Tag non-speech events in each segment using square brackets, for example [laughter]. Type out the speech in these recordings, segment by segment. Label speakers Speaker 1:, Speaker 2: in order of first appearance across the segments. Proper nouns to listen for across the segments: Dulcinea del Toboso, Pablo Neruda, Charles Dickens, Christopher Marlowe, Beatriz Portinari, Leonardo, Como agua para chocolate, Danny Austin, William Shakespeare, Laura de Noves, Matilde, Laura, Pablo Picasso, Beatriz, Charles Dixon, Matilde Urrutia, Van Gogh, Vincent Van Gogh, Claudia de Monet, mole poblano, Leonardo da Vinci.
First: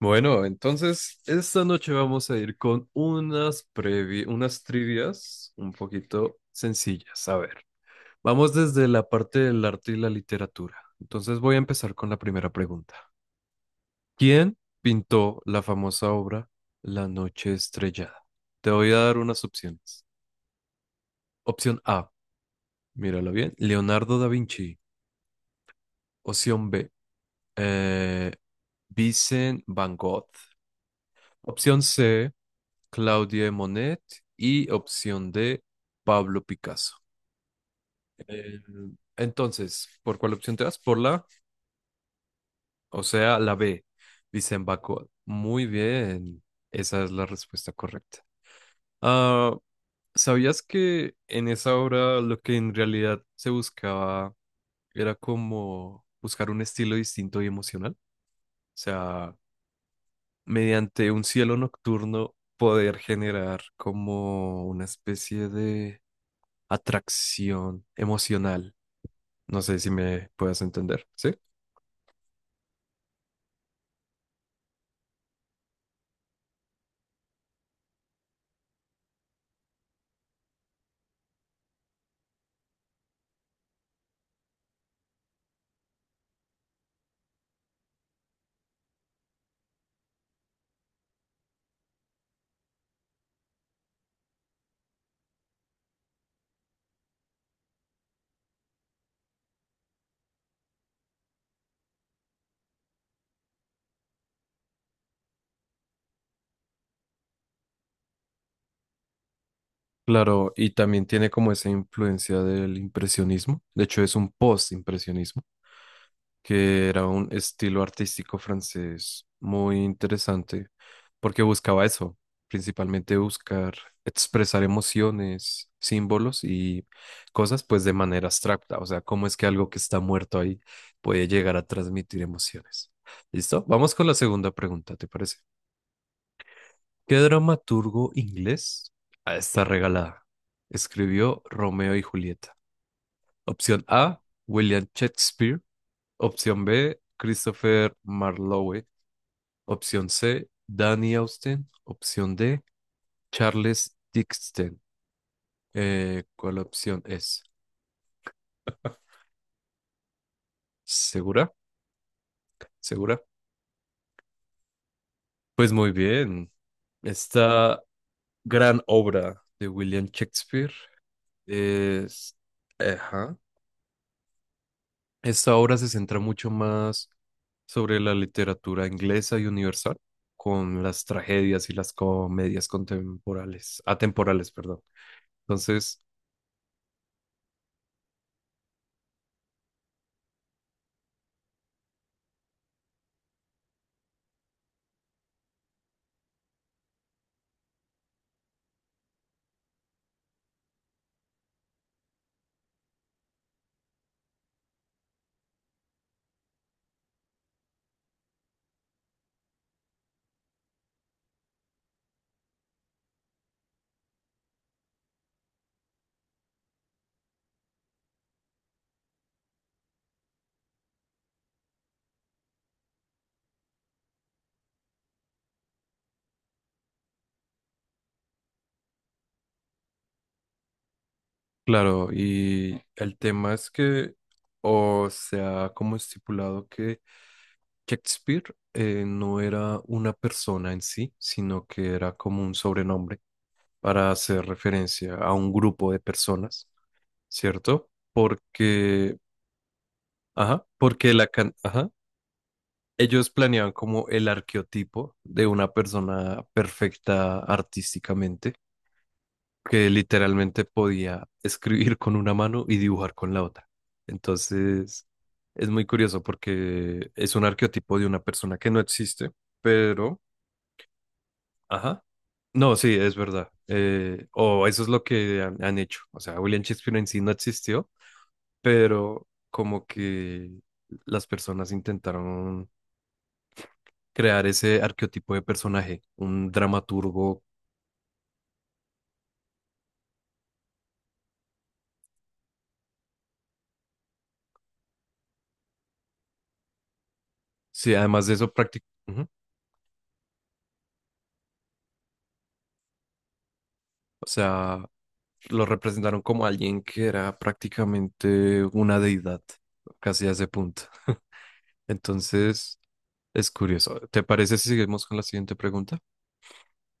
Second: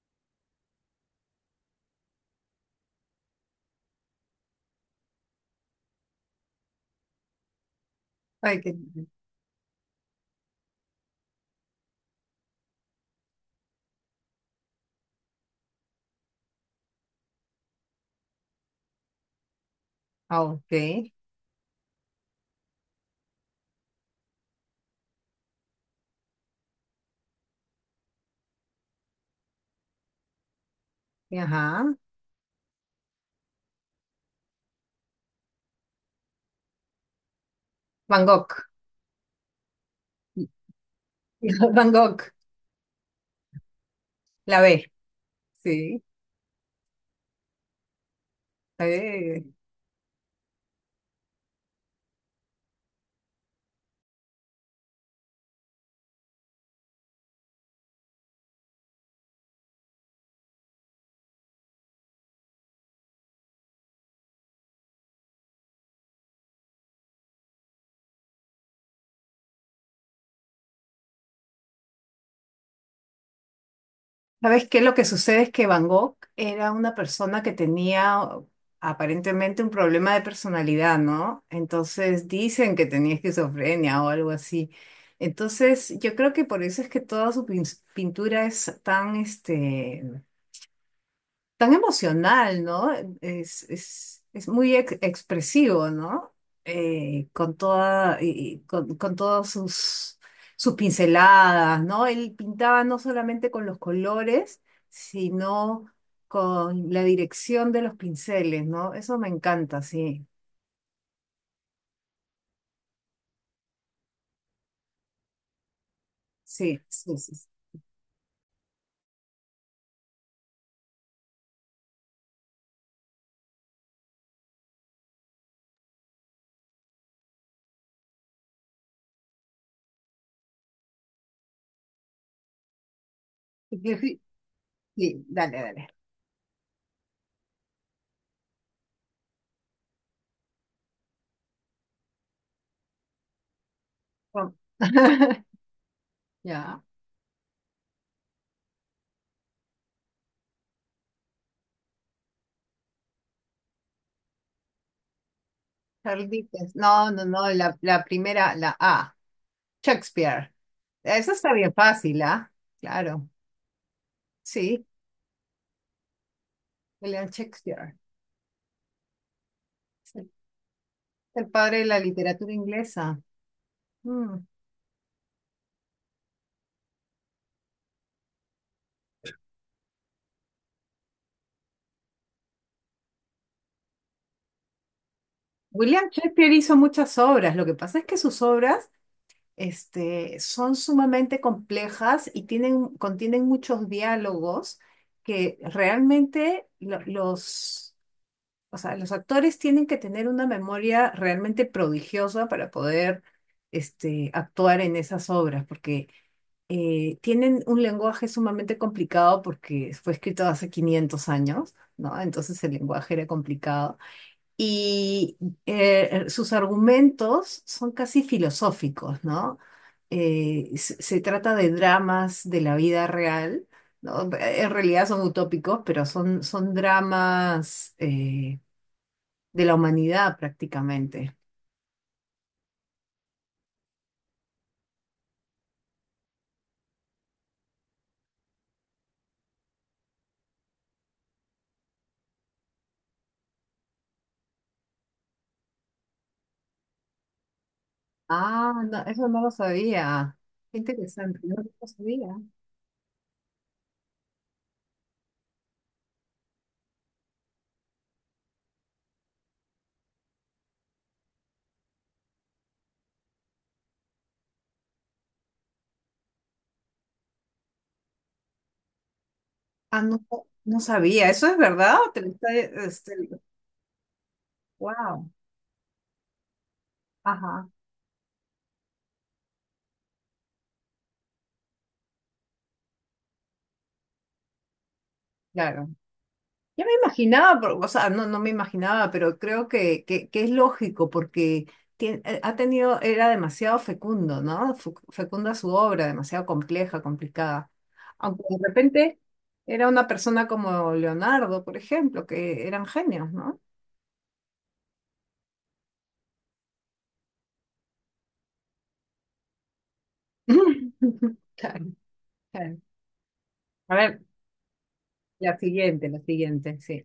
Speaker 1: Bueno, entonces esta noche vamos a ir con unas trivias un poquito sencillas. A ver, vamos
Speaker 2: Ay, qué.
Speaker 1: desde la parte del arte y la literatura. Entonces voy a empezar con la primera pregunta. ¿Quién pintó la famosa obra La Noche Estrellada? Te voy a dar unas opciones.
Speaker 2: Ah, ok,
Speaker 1: Opción A, mírala bien, Leonardo da Vinci. Opción B, eh, Vincent Van Gogh. Opción
Speaker 2: ajá.
Speaker 1: C, Claudia de Monet y opción D, Pablo Picasso.
Speaker 2: Van
Speaker 1: Eh,
Speaker 2: Gogh.
Speaker 1: entonces, ¿por cuál opción te das? Por la,
Speaker 2: Van Gogh,
Speaker 1: o sea, la B,
Speaker 2: [laughs] la
Speaker 1: Vicente Van
Speaker 2: B,
Speaker 1: Gogh. Muy
Speaker 2: sí.
Speaker 1: bien, esa es la respuesta correcta.
Speaker 2: la
Speaker 1: Ah, ¿sabías que en esa obra lo que en realidad se buscaba era como buscar un estilo distinto y emocional? O sea, mediante un cielo nocturno poder generar como una especie de atracción emocional. No sé si me puedas entender, ¿sí?
Speaker 2: ¿Sabes qué? Lo que sucede es que Van Gogh era una persona que tenía aparentemente un problema de personalidad, ¿no? Entonces dicen que tenía esquizofrenia o algo así. Entonces yo creo que por eso es que toda su pintura es tan emocional, ¿no? Es muy expresivo, ¿no? Eh, con toda, y- y con todas sus pinceladas, ¿no? Él pintaba no solamente con los colores, sino con la dirección de los pinceles, ¿no? Eso me encanta, sí,
Speaker 1: Claro, y también tiene como esa influencia del impresionismo. De hecho, es un post-impresionismo,
Speaker 2: sí,
Speaker 1: que era
Speaker 2: sí,
Speaker 1: un
Speaker 2: sí.
Speaker 1: estilo artístico francés muy interesante, porque buscaba eso, principalmente buscar expresar emociones, símbolos y cosas pues de manera abstracta, o sea, cómo es que algo que está muerto ahí puede llegar a transmitir emociones. ¿Listo?
Speaker 2: Sí,
Speaker 1: Vamos con la segunda pregunta, ¿te
Speaker 2: Sí,
Speaker 1: parece?
Speaker 2: dale, dale.
Speaker 1: ¿Qué dramaturgo inglés a esta regalada escribió Romeo y Julieta? Opción A,
Speaker 2: Vamos.
Speaker 1: William
Speaker 2: [laughs]
Speaker 1: Shakespeare. Opción
Speaker 2: Ya.
Speaker 1: B, Christopher Marlowe. Opción C, Danny Austin. Opción D, Charles Dixon.
Speaker 2: Charles
Speaker 1: ¿Cuál
Speaker 2: Dickens.
Speaker 1: opción
Speaker 2: No, no,
Speaker 1: es?
Speaker 2: no, la primera, la A. Shakespeare. Eso está
Speaker 1: ¿Segura?
Speaker 2: bien fácil, ¿ah?
Speaker 1: ¿Segura?
Speaker 2: Claro, sí,
Speaker 1: Pues muy bien.
Speaker 2: William
Speaker 1: Esta
Speaker 2: Shakespeare.
Speaker 1: gran obra de William
Speaker 2: Es El
Speaker 1: Shakespeare
Speaker 2: el padre de la
Speaker 1: es...
Speaker 2: literatura inglesa.
Speaker 1: Ajá.
Speaker 2: Mm.
Speaker 1: Esta obra se centra mucho más sobre la literatura inglesa y universal, con las tragedias y las comedias contemporales, atemporales, perdón. Entonces...
Speaker 2: William Shakespeare hizo muchas obras. Lo que pasa es que sus obras, este, son sumamente complejas y tienen, contienen muchos diálogos que realmente los, o sea, los actores tienen que tener una memoria realmente prodigiosa para poder, este, actuar en esas obras, porque tienen un lenguaje sumamente complicado porque fue escrito hace 500 años, ¿no? Entonces el lenguaje era complicado. Y Sus argumentos son casi filosóficos, ¿no? Se trata de dramas de la vida real, ¿no? En realidad son utópicos, pero son dramas de la humanidad prácticamente.
Speaker 1: Claro, y el tema es que, o sea, como estipulado que Shakespeare no era una persona en sí, sino que era como un sobrenombre para hacer referencia a un grupo de personas, ¿cierto?
Speaker 2: Ah, no,
Speaker 1: Porque,
Speaker 2: eso no lo sabía.
Speaker 1: ajá,
Speaker 2: Qué
Speaker 1: porque
Speaker 2: interesante, no no lo
Speaker 1: ajá,
Speaker 2: sabía.
Speaker 1: ellos planeaban como el arqueotipo de una persona perfecta artísticamente que literalmente podía escribir con una mano y dibujar con la otra. Entonces, es muy curioso porque es un arquetipo de una persona que no existe,
Speaker 2: Ah,
Speaker 1: pero,
Speaker 2: no, no sabía, ¿eso es verdad?
Speaker 1: ajá,
Speaker 2: ¿Te lo está-
Speaker 1: no, sí,
Speaker 2: este,
Speaker 1: es verdad. O eso es lo
Speaker 2: Wow,
Speaker 1: que han hecho. O sea, William Shakespeare en sí no
Speaker 2: ajá,
Speaker 1: existió, pero como que las personas intentaron crear ese arquetipo de
Speaker 2: claro.
Speaker 1: personaje, un
Speaker 2: Ya me
Speaker 1: dramaturgo.
Speaker 2: imaginaba, pero, o sea, no, no me imaginaba, pero creo que es lógico porque ha tenido, era demasiado fecundo, ¿no? Fecunda su obra, demasiado compleja, complicada.
Speaker 1: Sí, además de
Speaker 2: Aunque
Speaker 1: eso,
Speaker 2: de
Speaker 1: práctico.
Speaker 2: repente era una persona como Leonardo, por ejemplo, que eran genios, ¿no?
Speaker 1: O sea, lo representaron como alguien que era prácticamente una deidad, casi a ese punto.
Speaker 2: [laughs] Claro, claro.
Speaker 1: Entonces, es
Speaker 2: A
Speaker 1: curioso.
Speaker 2: ver,
Speaker 1: ¿Te parece si seguimos con la siguiente pregunta?
Speaker 2: la siguiente, sí.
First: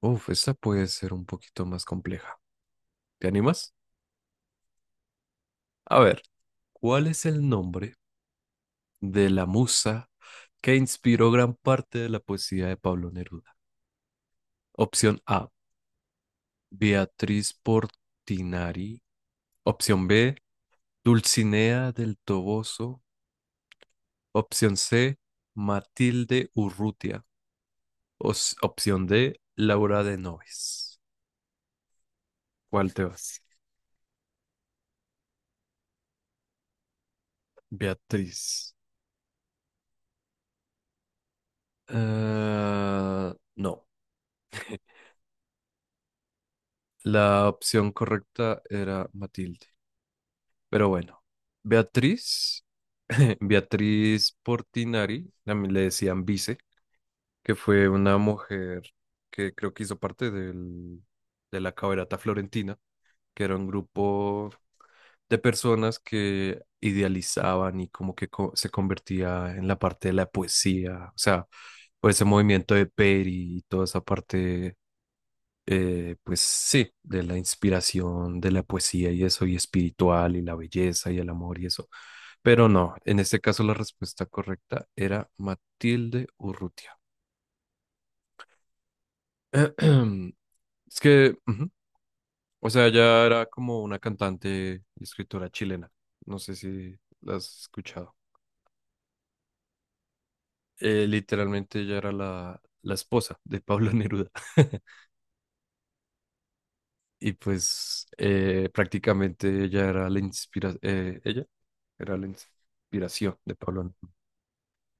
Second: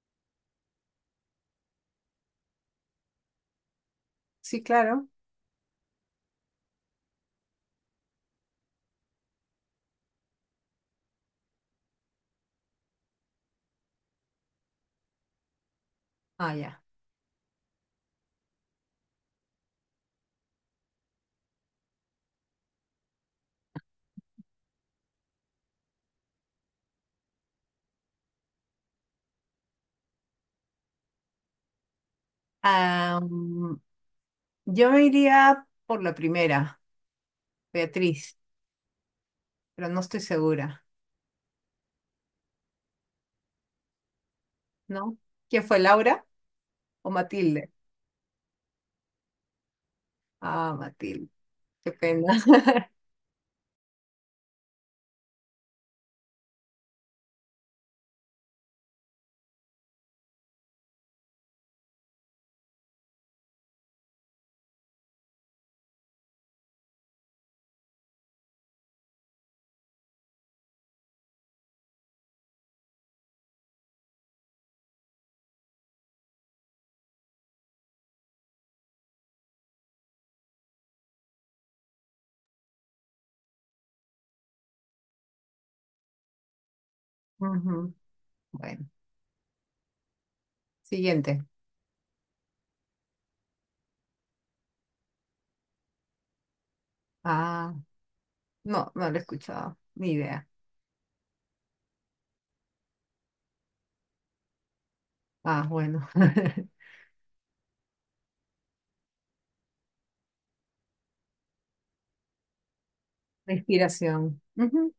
Speaker 1: Uf, esta puede ser un poquito más compleja. ¿Te animas?
Speaker 2: Sí, claro.
Speaker 1: A ver, ¿cuál es el nombre de la musa que inspiró gran parte de la poesía de Pablo Neruda? Opción A,
Speaker 2: Ah, ya.
Speaker 1: Beatriz Portinari. Opción B, Dulcinea del Toboso. Opción C, Matilde Urrutia. Opción D, Laura de Noves. ¿Cuál te vas?
Speaker 2: Am, yo me iría por la primera, Beatriz,
Speaker 1: Beatriz.
Speaker 2: pero no estoy segura,
Speaker 1: Ah, no,
Speaker 2: ¿no? ¿Quién fue, Laura o
Speaker 1: la
Speaker 2: Matilde?
Speaker 1: opción correcta era Matilde.
Speaker 2: Ah,
Speaker 1: Pero bueno,
Speaker 2: Matilde, qué pena.
Speaker 1: Beatriz, [laughs] Beatriz Portinari, también le decían Vice, que fue una mujer que creo que hizo parte del, de la caberata florentina, que era un grupo de personas que idealizaban y como que se convertía en la parte de la poesía, o sea, por ese movimiento de Peri y toda esa parte, pues sí, de la inspiración, de la poesía y eso, y espiritual, y la belleza y el amor y eso. Pero no, en este caso la respuesta correcta era Matilde Urrutia.
Speaker 2: [laughs] Ujú. Bueno,
Speaker 1: [clears throat] Es que
Speaker 2: siguiente.
Speaker 1: ujú. O sea, ella era como una cantante y escritora chilena. No sé si la has
Speaker 2: Ah,
Speaker 1: escuchado.
Speaker 2: no, no lo he escuchado, ni idea.
Speaker 1: Literalmente ella era la esposa de Pablo Neruda. [laughs]
Speaker 2: Ah, bueno. [laughs]
Speaker 1: Y pues prácticamente ella era la inspira ella era la inspiración
Speaker 2: La
Speaker 1: de Pablo Neruda.
Speaker 2: inspiración. Ujú.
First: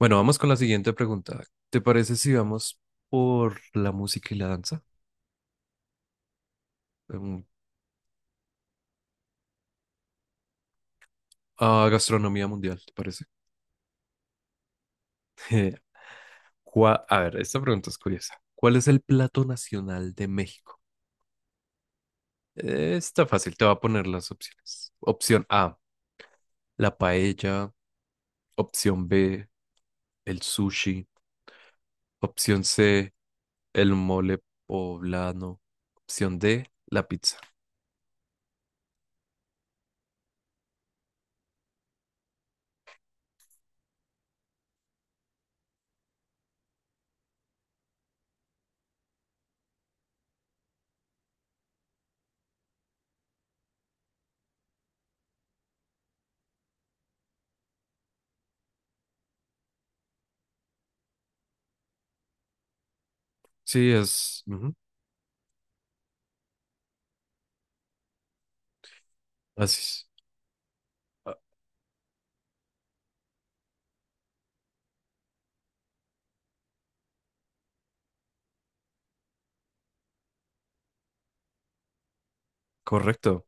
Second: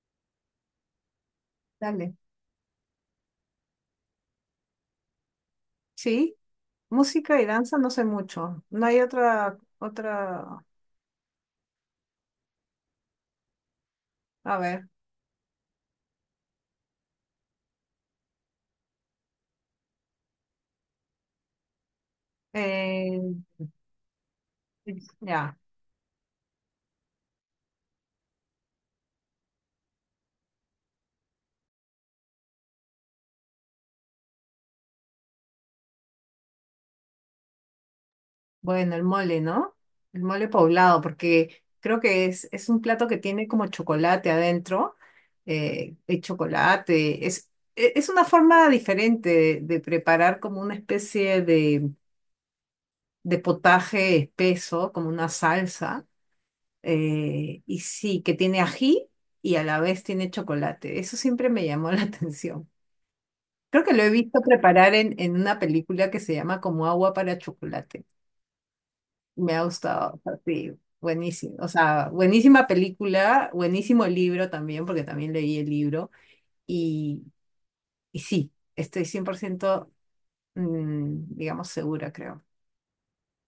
Speaker 1: Bueno, vamos con la siguiente pregunta. ¿Te
Speaker 2: Dale.
Speaker 1: parece si vamos por la música y la danza?
Speaker 2: Sí, música
Speaker 1: Mm,
Speaker 2: y danza no sé mucho. No hay
Speaker 1: a gastronomía mundial, ¿te parece? [laughs]
Speaker 2: a ver.
Speaker 1: Eh, a ver, esta pregunta es curiosa. ¿Cuál es el plato nacional de México?
Speaker 2: eh,
Speaker 1: Está fácil, te voy a poner las opciones. Opción
Speaker 2: ya.
Speaker 1: A, la paella. Opción B, el sushi. Opción C, el mole poblano. Opción D, la pizza.
Speaker 2: Bueno, el mole, ¿no? El mole poblado, porque creo que es un plato que tiene como chocolate adentro, el chocolate. Es una forma diferente de preparar como una especie de potaje espeso, como una salsa, y sí, que tiene ají y a la vez tiene chocolate. Eso siempre me llamó la [laughs] atención. Creo
Speaker 1: Sí,
Speaker 2: que lo he visto
Speaker 1: es... ujú.
Speaker 2: preparar en una película que se llama como agua para chocolate. Me ha
Speaker 1: Así es.
Speaker 2: gustado, o sea, sí,
Speaker 1: Ah,
Speaker 2: buenísimo. O sea, buenísima película, buenísimo libro también, porque también leí el libro. Y, y sí, estoy 100%, mm, digamos, segura, creo.
Speaker 1: correcto.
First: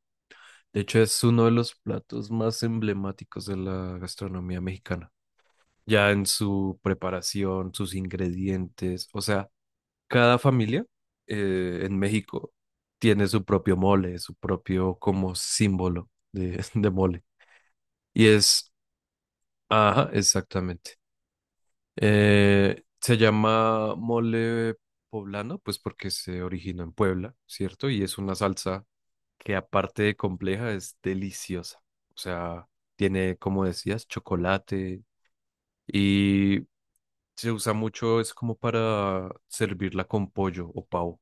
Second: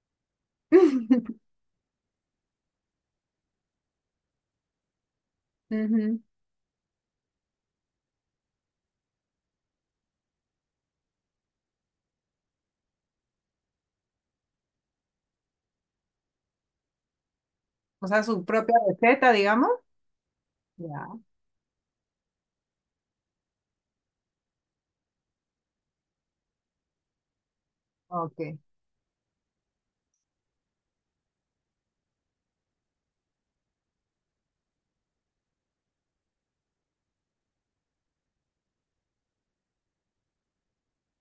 Speaker 1: De hecho, es uno
Speaker 2: [laughs]
Speaker 1: de los platos más emblemáticos de la gastronomía mexicana. Ya
Speaker 2: Ujú.
Speaker 1: en su preparación, sus ingredientes, o sea, cada familia en México tiene su propio mole, su propio como símbolo de, [laughs] de mole.
Speaker 2: O sea,
Speaker 1: Y
Speaker 2: su
Speaker 1: es,
Speaker 2: propia receta, digamos.
Speaker 1: ajá, exactamente.
Speaker 2: Ya,
Speaker 1: Se llama mole poblano, pues porque se originó en Puebla, ¿cierto? Y es una
Speaker 2: ok.
Speaker 1: salsa que aparte de compleja es deliciosa. O sea, tiene, como decías, chocolate y se usa mucho, es como para servirla con pollo o pavo,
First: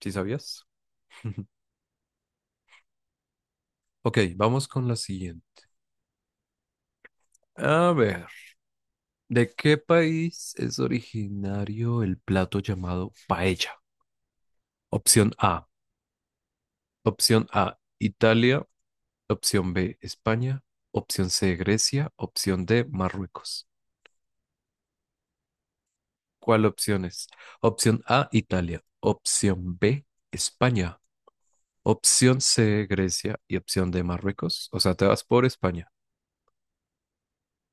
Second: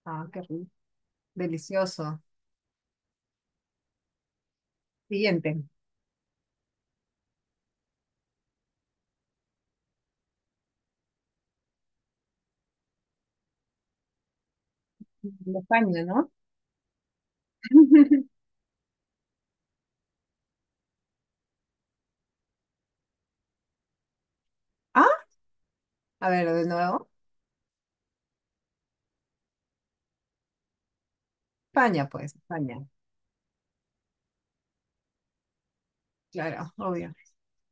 Speaker 1: ¿sí
Speaker 2: Ah, qué
Speaker 1: sabías?
Speaker 2: rico.
Speaker 1: [laughs]
Speaker 2: Delicioso.
Speaker 1: Ok, vamos con la
Speaker 2: Siguiente.
Speaker 1: siguiente. A ver, ¿de qué país es originario el plato llamado paella? Opción A,
Speaker 2: De España, ¿no?
Speaker 1: opción A,
Speaker 2: [laughs]
Speaker 1: Italia, opción B, España, opción C, Grecia, opción D, Marruecos.
Speaker 2: Ah, a ver,
Speaker 1: ¿Cuál
Speaker 2: de
Speaker 1: opción
Speaker 2: nuevo.
Speaker 1: es? Opción A, Italia, opción B, España,
Speaker 2: España, pues,
Speaker 1: opción C,
Speaker 2: España.
Speaker 1: Grecia y opción D, Marruecos. O sea, te vas por España.
Speaker 2: Claro, obvio.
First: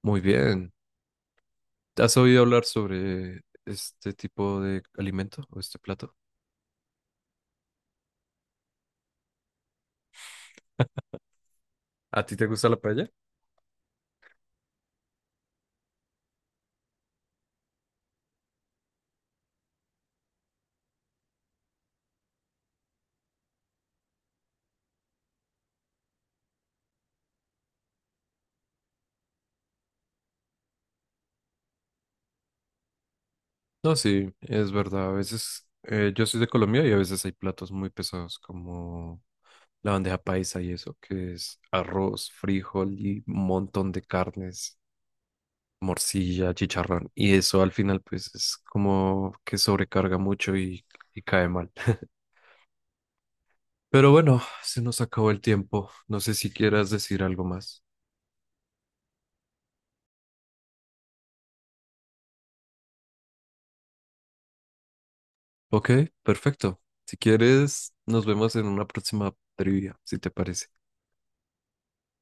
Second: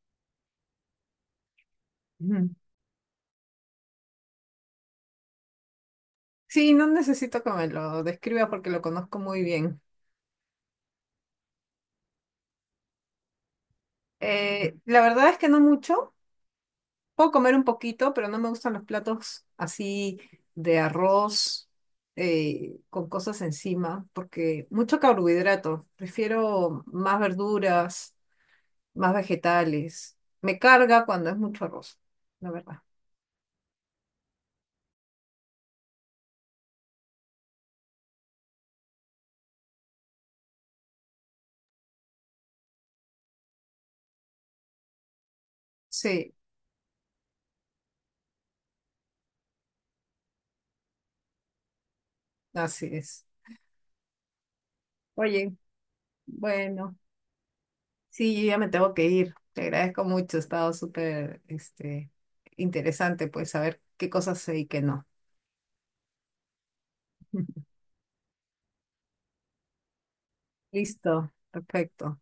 Speaker 1: Muy bien. ¿Has oído
Speaker 2: Ujú.
Speaker 1: hablar sobre este tipo de alimento o este plato?
Speaker 2: Sí, no necesito que me lo describa porque lo conozco muy bien.
Speaker 1: ¿A ti te gusta la paella?
Speaker 2: La verdad es que no mucho. Puedo comer un poquito, pero no me gustan los platos así de arroz con cosas encima, porque mucho carbohidrato. Prefiero más verduras, más vegetales. Me carga cuando es mucho arroz, la verdad.
Speaker 1: No, sí, es verdad. A veces yo soy de Colombia y a veces hay platos muy pesados como la bandeja paisa y eso, que es arroz, frijol y un montón de carnes,
Speaker 2: Sí,
Speaker 1: morcilla, chicharrón. Y eso al final pues es como que sobrecarga mucho y cae mal.
Speaker 2: así es.
Speaker 1: Pero bueno, se nos acabó el
Speaker 2: Oye,
Speaker 1: tiempo. No sé si quieras
Speaker 2: bueno,
Speaker 1: decir algo más.
Speaker 2: sí, yo ya me tengo que ir. Te agradezco mucho, ha estado súper este, interesante, pues, saber qué cosas sé y qué no.
Speaker 1: Ok, perfecto. Si
Speaker 2: [laughs]
Speaker 1: quieres, nos vemos en una próxima trivia, si te parece.
Speaker 2: Listo, perfecto.